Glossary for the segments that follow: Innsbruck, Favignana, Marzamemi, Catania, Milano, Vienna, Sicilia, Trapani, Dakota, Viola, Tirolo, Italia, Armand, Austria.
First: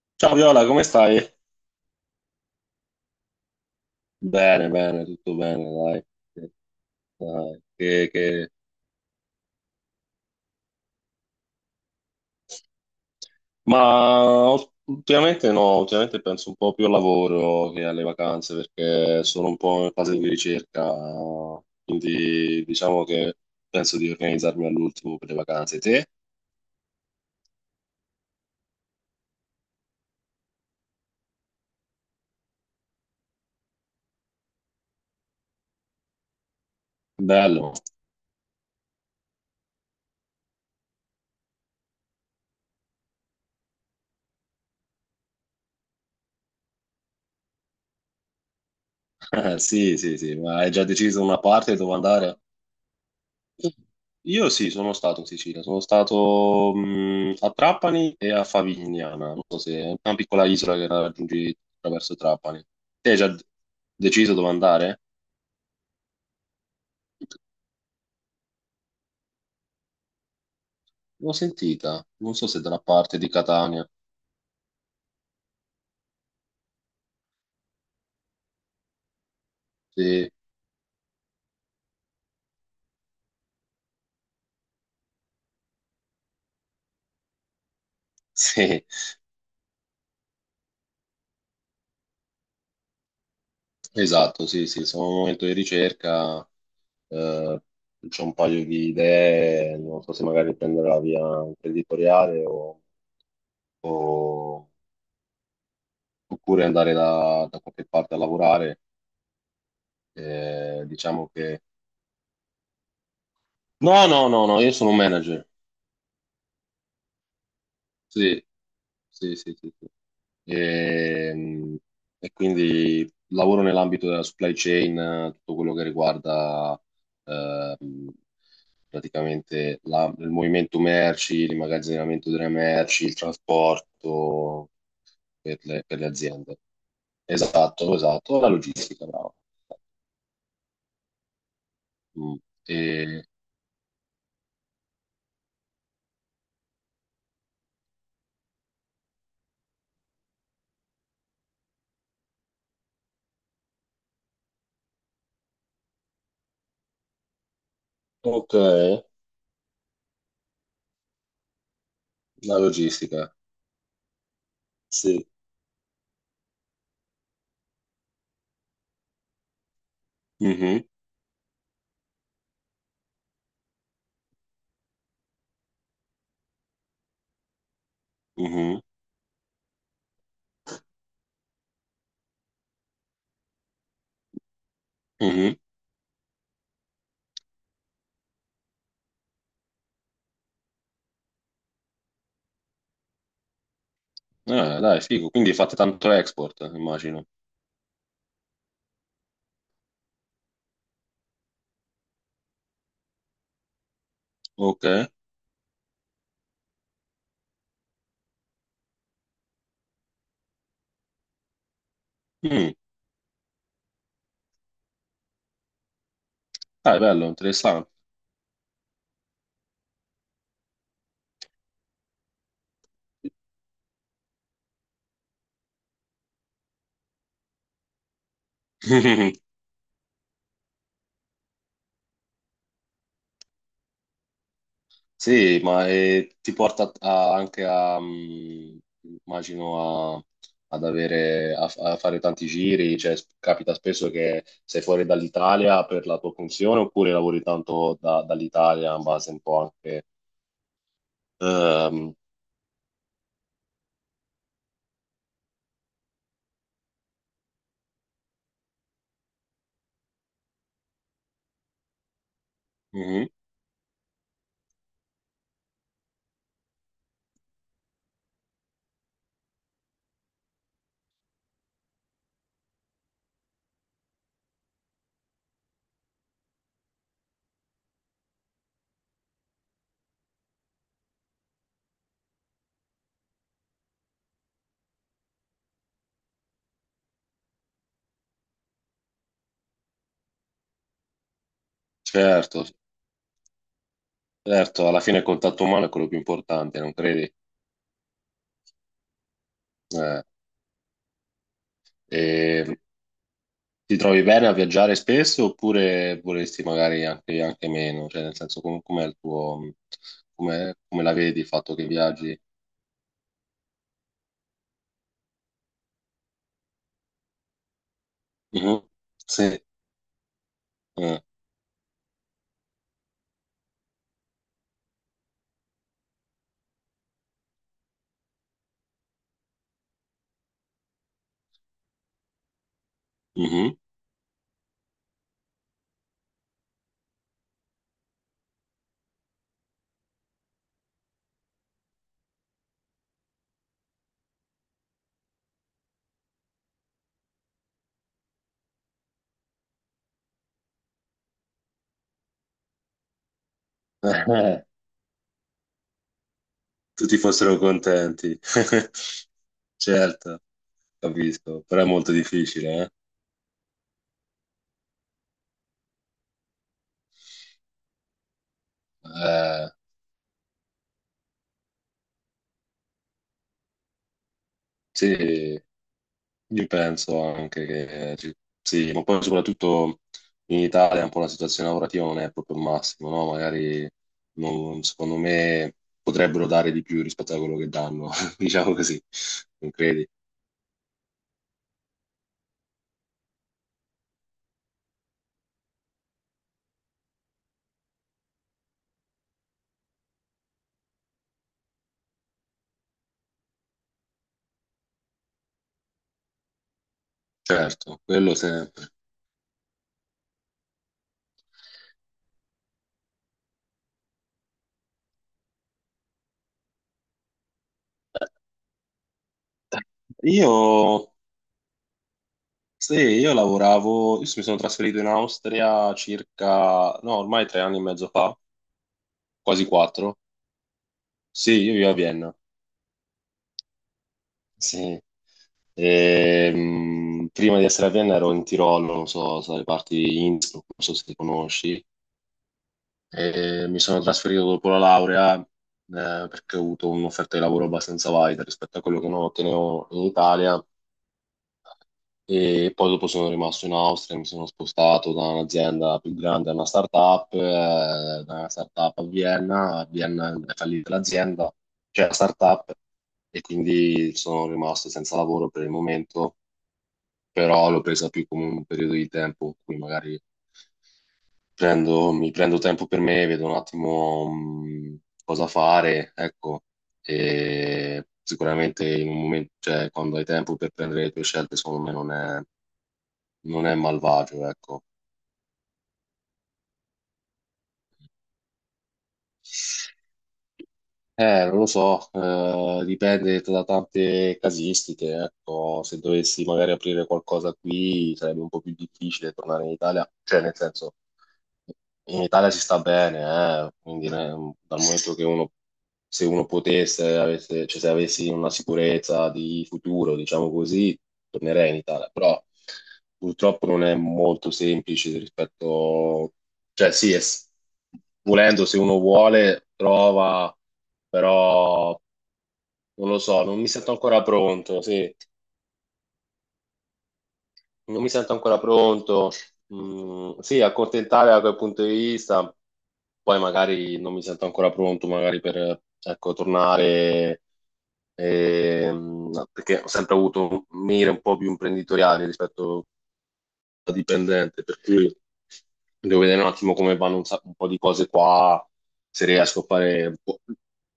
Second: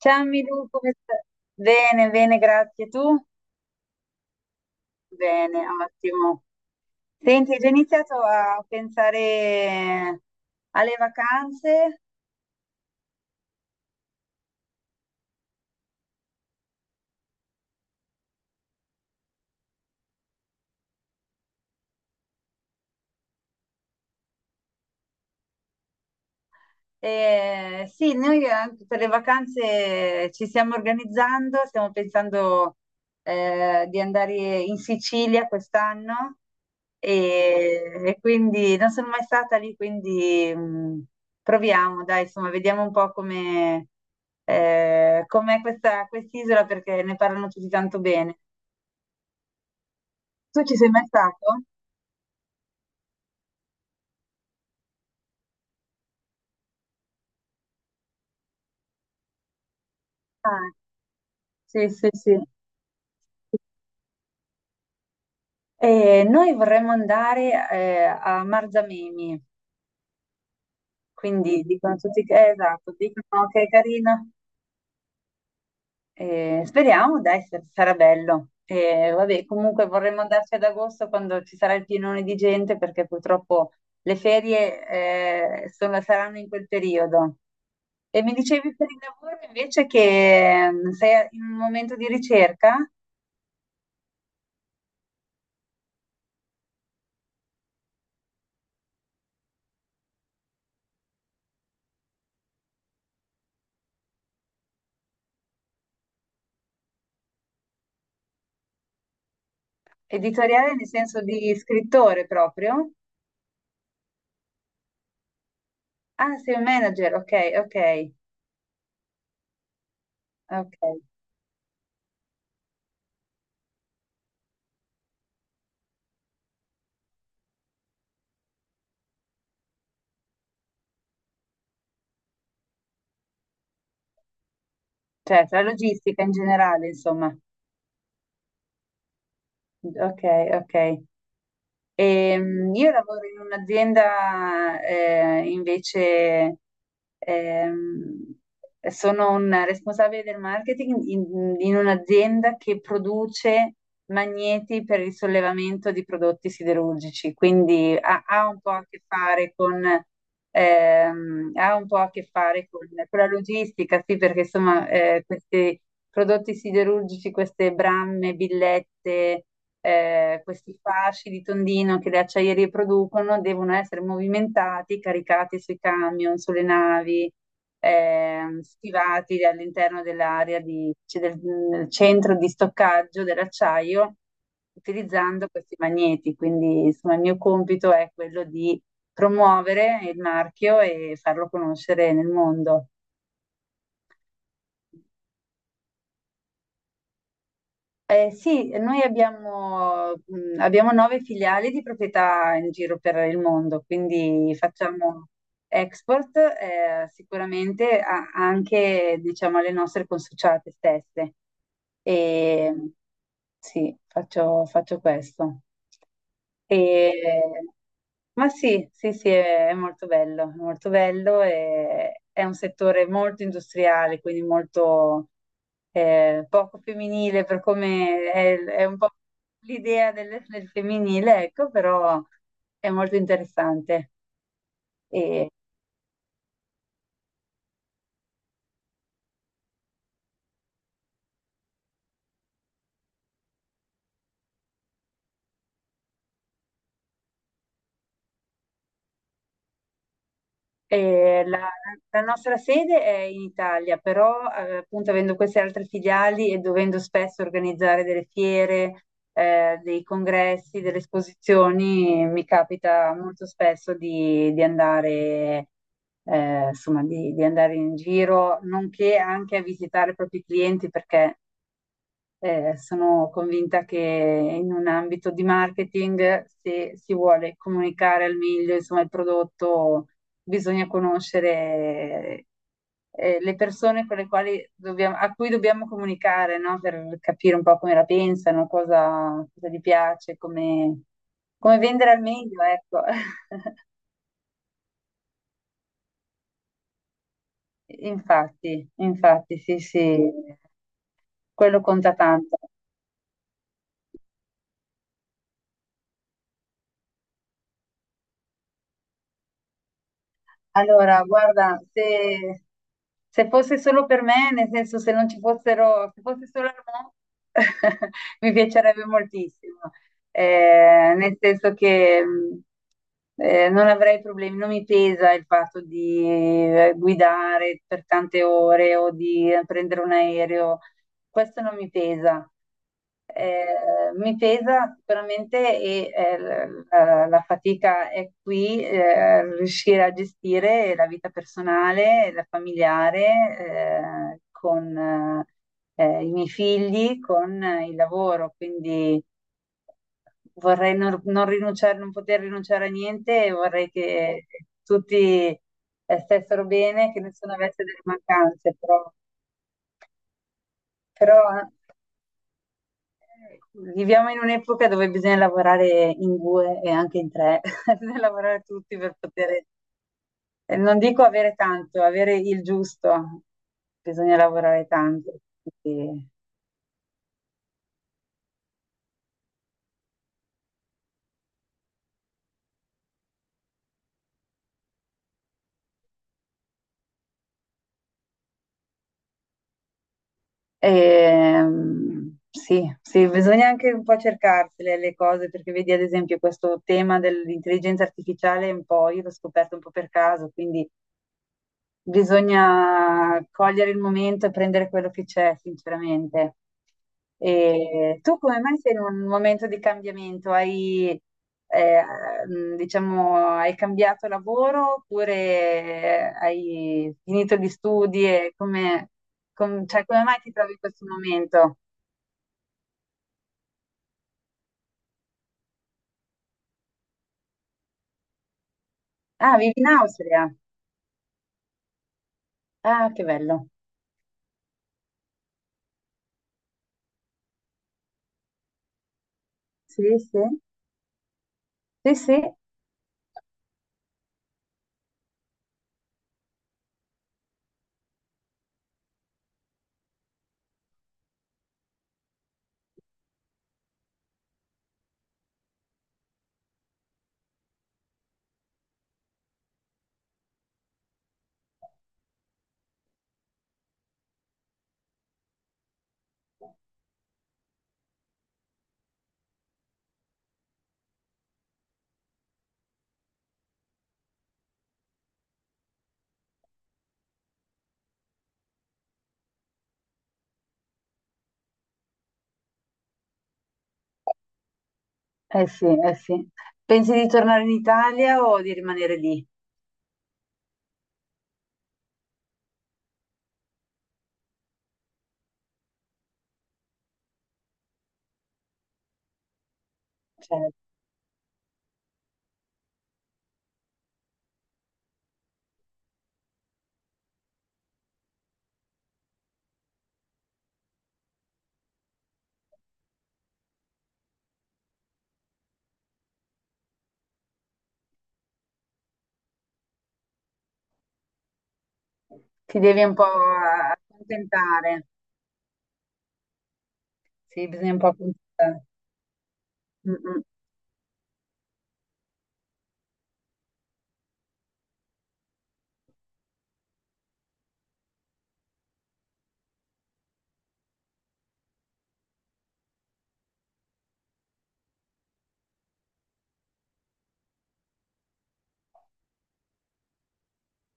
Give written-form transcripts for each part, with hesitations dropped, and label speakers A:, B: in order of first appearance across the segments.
A: Ciao
B: Ciao Viola,
A: Milù,
B: come
A: come
B: stai?
A: stai? Bene, bene, grazie. Tu?
B: Bene, bene, tutto
A: Bene,
B: bene, dai.
A: ottimo. Senti, hai
B: Dai,
A: già iniziato a pensare alle vacanze?
B: ma ultimamente no, ultimamente penso un po' più al lavoro che alle vacanze perché sono un po' in fase di ricerca, quindi diciamo che penso di organizzarmi all'ultimo per le vacanze. Te?
A: Sì, noi anche per le vacanze ci stiamo organizzando, stiamo pensando di andare in Sicilia quest'anno
B: Bello.
A: e quindi non sono mai stata lì, quindi proviamo, dai, insomma, vediamo un po' come com'è questa quest'isola perché ne parlano tutti tanto bene.
B: Sì, sì, sì, ma
A: Tu
B: hai
A: ci
B: già
A: sei mai
B: deciso una
A: stato?
B: parte dove andare? Io sì, sono stato in Sicilia, sono stato a Trapani e a Favignana, non so se è una piccola
A: Ah,
B: isola che raggiungi
A: sì, sì,
B: attraverso
A: sì.
B: Trapani. Te hai già deciso dove andare?
A: Noi vorremmo andare a Marzamemi.
B: L'ho
A: Quindi dicono
B: sentita,
A: tutti
B: non
A: che,
B: so se dalla
A: esatto,
B: parte di
A: dicono che è
B: Catania.
A: carina. Speriamo, dai, sarà bello. Vabbè, comunque vorremmo
B: Sì,
A: andarci ad agosto quando ci sarà il pienone di gente, perché purtroppo le ferie, saranno in quel periodo. E mi dicevi
B: sì,
A: per il lavoro invece che sei in un momento di ricerca
B: esatto, sì, sì, sono in un momento di ricerca, eh, c'ho un paio di idee, non so se magari prendere la via imprenditoriale o- oppure andare da qualche parte a lavorare.
A: editoriale, nel senso
B: Diciamo
A: di
B: che...
A: scrittore proprio?
B: No, no, no, no, io sono un manager.
A: Ah, sei un manager, ok, ok,
B: Sì, sì, sì, sì, sì.
A: ok.
B: Ehm, quindi lavoro nell'ambito della supply chain, tutto quello che riguarda ehm, praticamente il movimento merci, l'immagazzinamento delle merci, il trasporto
A: Cioè, tra
B: per le
A: logistica in
B: aziende.
A: generale, insomma.
B: Esatto, esatto, la logistica, bravo.
A: Ok, ok.
B: Mm.
A: Io
B: E-
A: lavoro in un'azienda invece, ehm, sono un responsabile del marketing in un'azienda che produce magneti per il sollevamento di prodotti siderurgici, quindi ha
B: Ok,
A: un po' a che
B: la
A: fare con, ha un po' a che fare con, la
B: logistica,
A: logistica, sì, perché insomma
B: sì.
A: questi prodotti siderurgici, queste bramme, billette questi
B: Mhm.
A: fasci di tondino che le acciaierie producono devono essere movimentati, caricati sui camion, sulle navi,
B: Mhm,
A: schivati all'interno dell'area cioè del centro di stoccaggio dell'acciaio utilizzando
B: mhm.
A: questi magneti. Quindi, insomma, il mio compito è quello di promuovere il marchio e farlo conoscere nel mondo.
B: Ah, dai, figo. Quindi fate tanto export, immagino.
A: Sì, noi abbiamo nove filiali di proprietà in giro per il mondo, quindi
B: Ok.
A: facciamo export, sicuramente anche, diciamo, alle nostre consociate stesse.
B: Mm.
A: E sì, faccio questo.
B: Dai,
A: E
B: bello, interessante.
A: ma sì, sì, sì, è molto bello, è molto bello e è un settore molto industriale, quindi molto poco femminile per come è un po' l'idea del femminile, ecco, però è molto interessante. E,
B: Sì, ma ti porta anche a, mm, immagino, ad avere, a, a fare tanti giri, cioè capita spesso che sei fuori dall'Italia per la tua funzione oppure lavori tanto dall'Italia in base un po' anche...
A: e la,
B: ehm,
A: la nostra sede è in Italia, però appunto avendo queste altre filiali e dovendo spesso organizzare delle fiere, dei congressi, delle esposizioni, mi capita
B: mhm.
A: molto spesso di, andare insomma, di andare in giro, nonché anche a visitare i propri clienti, perché sono convinta che in un ambito di marketing, se si vuole comunicare al meglio, insomma, il prodotto, bisogna conoscere le persone con le quali dobbiamo, a cui dobbiamo comunicare, no? Per capire un po' come la pensano, cosa, gli piace, come vendere al
B: Certo,
A: meglio, ecco.
B: certo, alla fine il contatto umano è quello più importante, non credi?
A: Infatti, infatti, sì,
B: Eh.
A: sì, quello conta tanto.
B: E ti trovi bene a viaggiare spesso oppure vorresti magari anche, anche meno? Cioè, nel senso, com'è il tuo, come la
A: Allora,
B: vedi il fatto
A: guarda,
B: che viaggi?
A: se fosse solo per me, nel senso se non ci fossero, se fosse solo Armand, mi
B: Mhm.
A: piacerebbe
B: Sì.
A: moltissimo.
B: Eh.
A: Nel senso che non avrei problemi, non mi pesa il fatto di guidare per tante ore o di prendere un aereo, questo non mi pesa.
B: Mhm.
A: Eh, mi pesa sicuramente e la fatica è qui, riuscire a gestire la vita personale, la familiare, con i miei figli, con il lavoro, quindi vorrei non rinunciare, non poter rinunciare a niente e vorrei che
B: Eh.
A: tutti stessero bene,
B: Tutti
A: che nessuno
B: fossero
A: avesse delle
B: contenti.
A: mancanze, però,
B: Certo,
A: però
B: capisco, però è molto difficile,
A: Viviamo in un'epoca dove bisogna lavorare in due e anche in tre, bisogna lavorare tutti per poter
B: eh?
A: non dico avere tanto, avere il giusto, bisogna lavorare tanto.
B: Sì.
A: quindi-
B: Io penso anche che sì, ma poi soprattutto in Italia un po' la situazione lavorativa non è proprio il massimo, no? Magari secondo me potrebbero dare di più rispetto a quello che danno, diciamo così, non credi?
A: sì, sì, bisogna anche un po' cercarsele le cose, perché vedi ad esempio questo tema dell'intelligenza artificiale, un po', io l'ho scoperto un po' per caso, quindi bisogna cogliere il momento e prendere quello che c'è, sinceramente.
B: Certo,
A: E
B: quello
A: tu come mai
B: sempre.
A: sei in un momento di cambiamento? Eh, diciamo, hai cambiato lavoro oppure hai finito gli studi? E come, cioè, come mai ti
B: Io,
A: trovi in questo momento?
B: sì, io lavoravo, io mi sono trasferito in Austria circa, no, ormai tre anni e mezzo fa,
A: Ah,
B: quasi
A: vivi in
B: quattro.
A: Austria?
B: Sì, io vivo a Vienna.
A: Ah, che bello.
B: Sì. Prima di essere a Vienna ero in Tirolo, non so, so le parti
A: Sì,
B: di
A: sì.
B: Innsbruck, non so se ti conosci.
A: Sì, sì,
B: E mi sono trasferito dopo la laurea, perché ho avuto un'offerta di lavoro abbastanza valida rispetto a quello che non ottenevo in Italia. E poi dopo sono rimasto in Austria, mi sono spostato da un'azienda più grande a una startup, da una startup a Vienna è fallita l'azienda, cioè la startup, e quindi sono rimasto senza lavoro per il momento, però l'ho presa più come un periodo di tempo in cui magari mi prendo tempo per me, vedo un attimo cosa fare, ecco, e sicuramente in un momento, cioè quando hai tempo per prendere le tue scelte, secondo me non è, non è malvagio, ecco.
A: eh sì, eh sì. Pensi di tornare in Italia o di rimanere lì?
B: Non lo so, dipende da tante casistiche, ecco, se dovessi magari aprire qualcosa qui sarebbe un po' più difficile tornare in Italia, cioè nel
A: Cioè,
B: senso, in Italia si sta bene, quindi dal momento che uno, se uno potesse, avesse, cioè se avessi una sicurezza di futuro, diciamo così, tornerei in Italia, però purtroppo non è molto semplice rispetto, cioè sì, volendo se uno vuole, trova però
A: ti devi
B: non
A: un
B: lo
A: po'
B: so, non mi sento ancora pronto,
A: accontentare,
B: sì,
A: sì, bisogna un
B: non
A: po'
B: mi sento ancora
A: accontentare.
B: pronto.
A: Mm,
B: Mm,
A: mm.
B: sì, accontentare da quel punto di vista, poi magari non mi sento ancora pronto, magari per, ecco, tornare, perché ho sempre avuto un mire un po' più imprenditoriale rispetto dipendente, per cui devo vedere un attimo come vanno un, un po' di cose qua, se riesco a fare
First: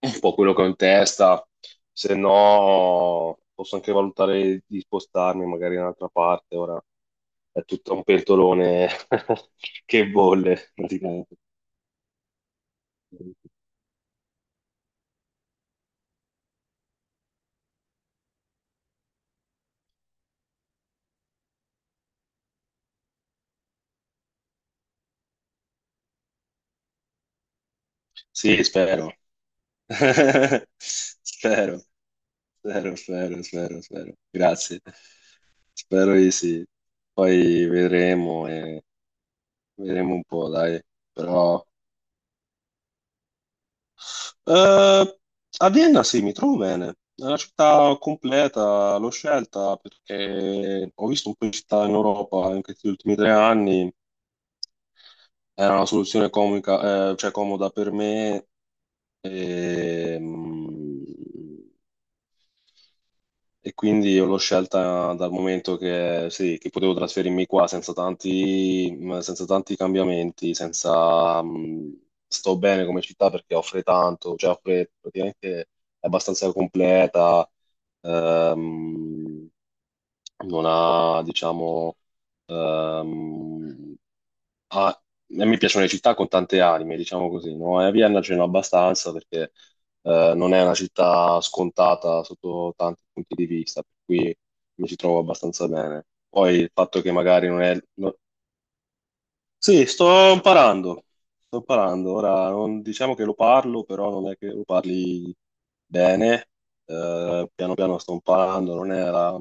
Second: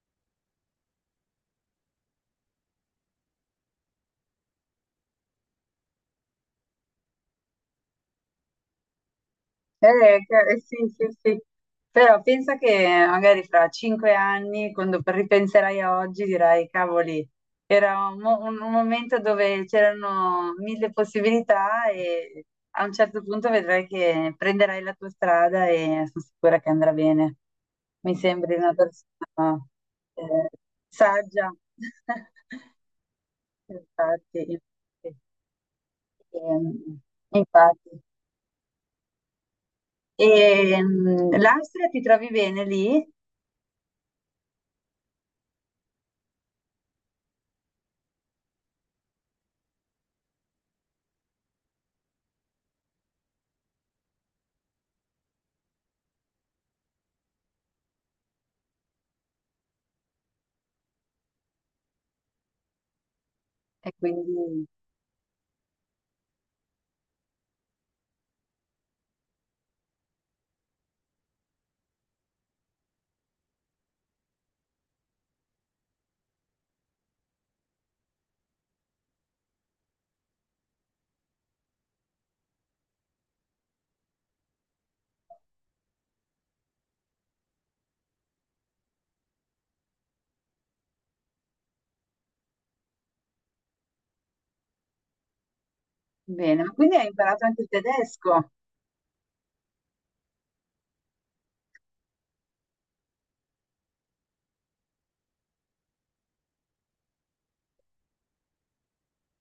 B: un po' quello che ho in testa, se no posso anche valutare di spostarmi magari in un'altra parte, ora è tutto un pentolone che bolle,
A: Sì, sì,
B: praticamente.
A: sì. Però pensa che magari fra 5 anni, quando ripenserai a oggi, dirai, cavoli, era un momento dove c'erano mille possibilità e a un certo punto vedrai che prenderai la tua strada e sono sicura che andrà bene. Mi sembri
B: Sì,
A: una
B: spero.
A: persona, eh, saggia.
B: Spero, spero, spero, spero, spero.
A: Infatti,
B: Grazie.
A: infatti.
B: Spero di sì.
A: Ehm,
B: Poi
A: infatti.
B: vedremo e vedremo un po', dai. Però...
A: L'Austria ti trovi bene lì?
B: eh, a Vienna sì, mi trovo bene. È una città completa, l'ho scelta perché ho visto un po' di città in Europa in questi ultimi tre anni. Era una soluzione comica, cioè comoda per me. E, E
A: E
B: quindi io
A: quindi
B: l'ho scelta dal momento che, sì, che potevo trasferirmi qua senza tanti, senza tanti cambiamenti, senza, sto bene come città perché offre tanto, cioè offre praticamente è abbastanza completa, ehm, non ha, diciamo, ehm, ah, a me piacciono le città con tante anime, diciamo così, no? E a Vienna ce n'è abbastanza perché non è una città scontata sotto tanti punti di vista, per cui mi ci trovo abbastanza bene. Poi
A: bene, ma
B: il
A: quindi
B: fatto
A: hai
B: che
A: imparato
B: magari
A: anche
B: non
A: il
B: è...
A: tedesco?
B: sì, sto imparando, sto imparando. Ora, non, diciamo che lo parlo, però non è che lo parli bene. Piano piano sto imparando, non è la,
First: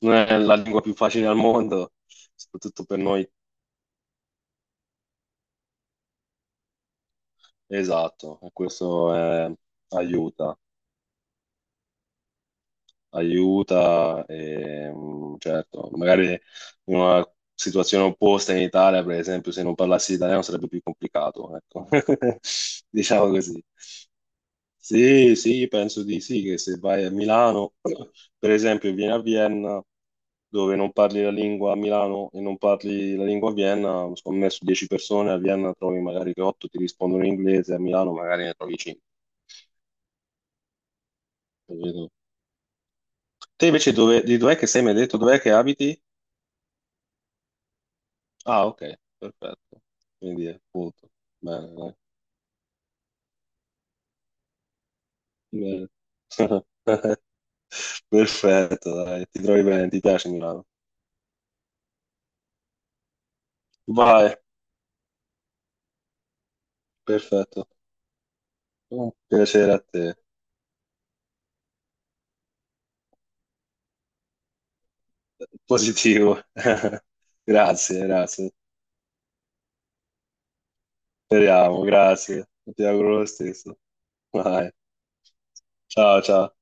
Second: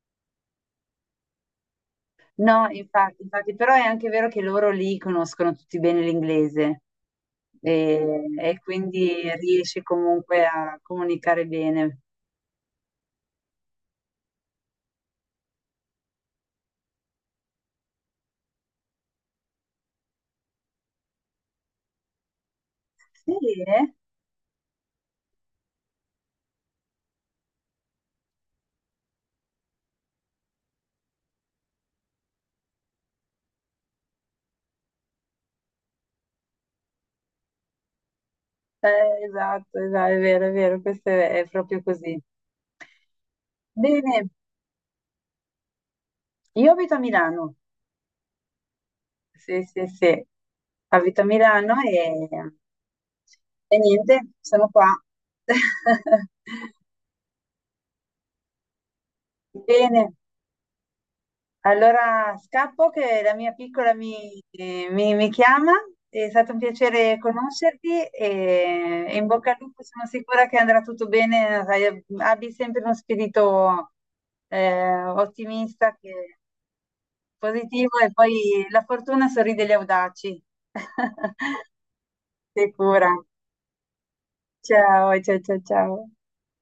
B: non è la lingua più facile al mondo,
A: No,
B: soprattutto per
A: infatti,
B: noi.
A: infatti, però è anche vero che loro lì conoscono tutti bene l'inglese e,
B: Esatto, e
A: e
B: questo
A: quindi riesci comunque
B: aiuta,
A: a comunicare bene.
B: aiuta e mm, certo, magari in una situazione opposta in Italia, per esempio, se non parlassi italiano sarebbe più complicato, ecco. Diciamo
A: Sì,
B: così.
A: eh?
B: Sì, sì, penso di sì, che se vai a Milano, per esempio, e vieni a Vienna, dove non parli la lingua a Milano e non parli la lingua a Vienna, secondo me su 10 persone a Vienna trovi magari che 8 ti rispondono in inglese, a Milano magari ne trovi 5.
A: Esatto, esatto, è vero, questo è proprio così.
B: Te invece dove,
A: Bene,
B: di dov'è che sei? Mi hai detto dov'è che abiti?
A: io abito a Milano.
B: Ah, ok,
A: Sì,
B: perfetto.
A: sì, sì.
B: Quindi è appunto.
A: Abito a
B: Bene,
A: Milano
B: dai.
A: e niente, sono qua.
B: Bene. Perfetto, dai, ti trovi bene, ti
A: Bene,
B: piace Milano.
A: allora scappo che la mia piccola
B: Vai,
A: mi chiama. È stato un piacere
B: perfetto.
A: conoscerti e,
B: Un
A: e in bocca al
B: piacere a
A: lupo, sono
B: te.
A: sicura che andrà tutto bene. Sai, abbi sempre uno spirito ottimista,
B: Positivo.
A: positivo
B: Grazie,
A: e
B: grazie.
A: poi la fortuna sorride agli audaci.
B: Speriamo, grazie. Ti
A: Sicura.
B: auguro lo stesso. Vai.
A: Ciao, ciao, ciao, ciao.
B: Ciao, ciao.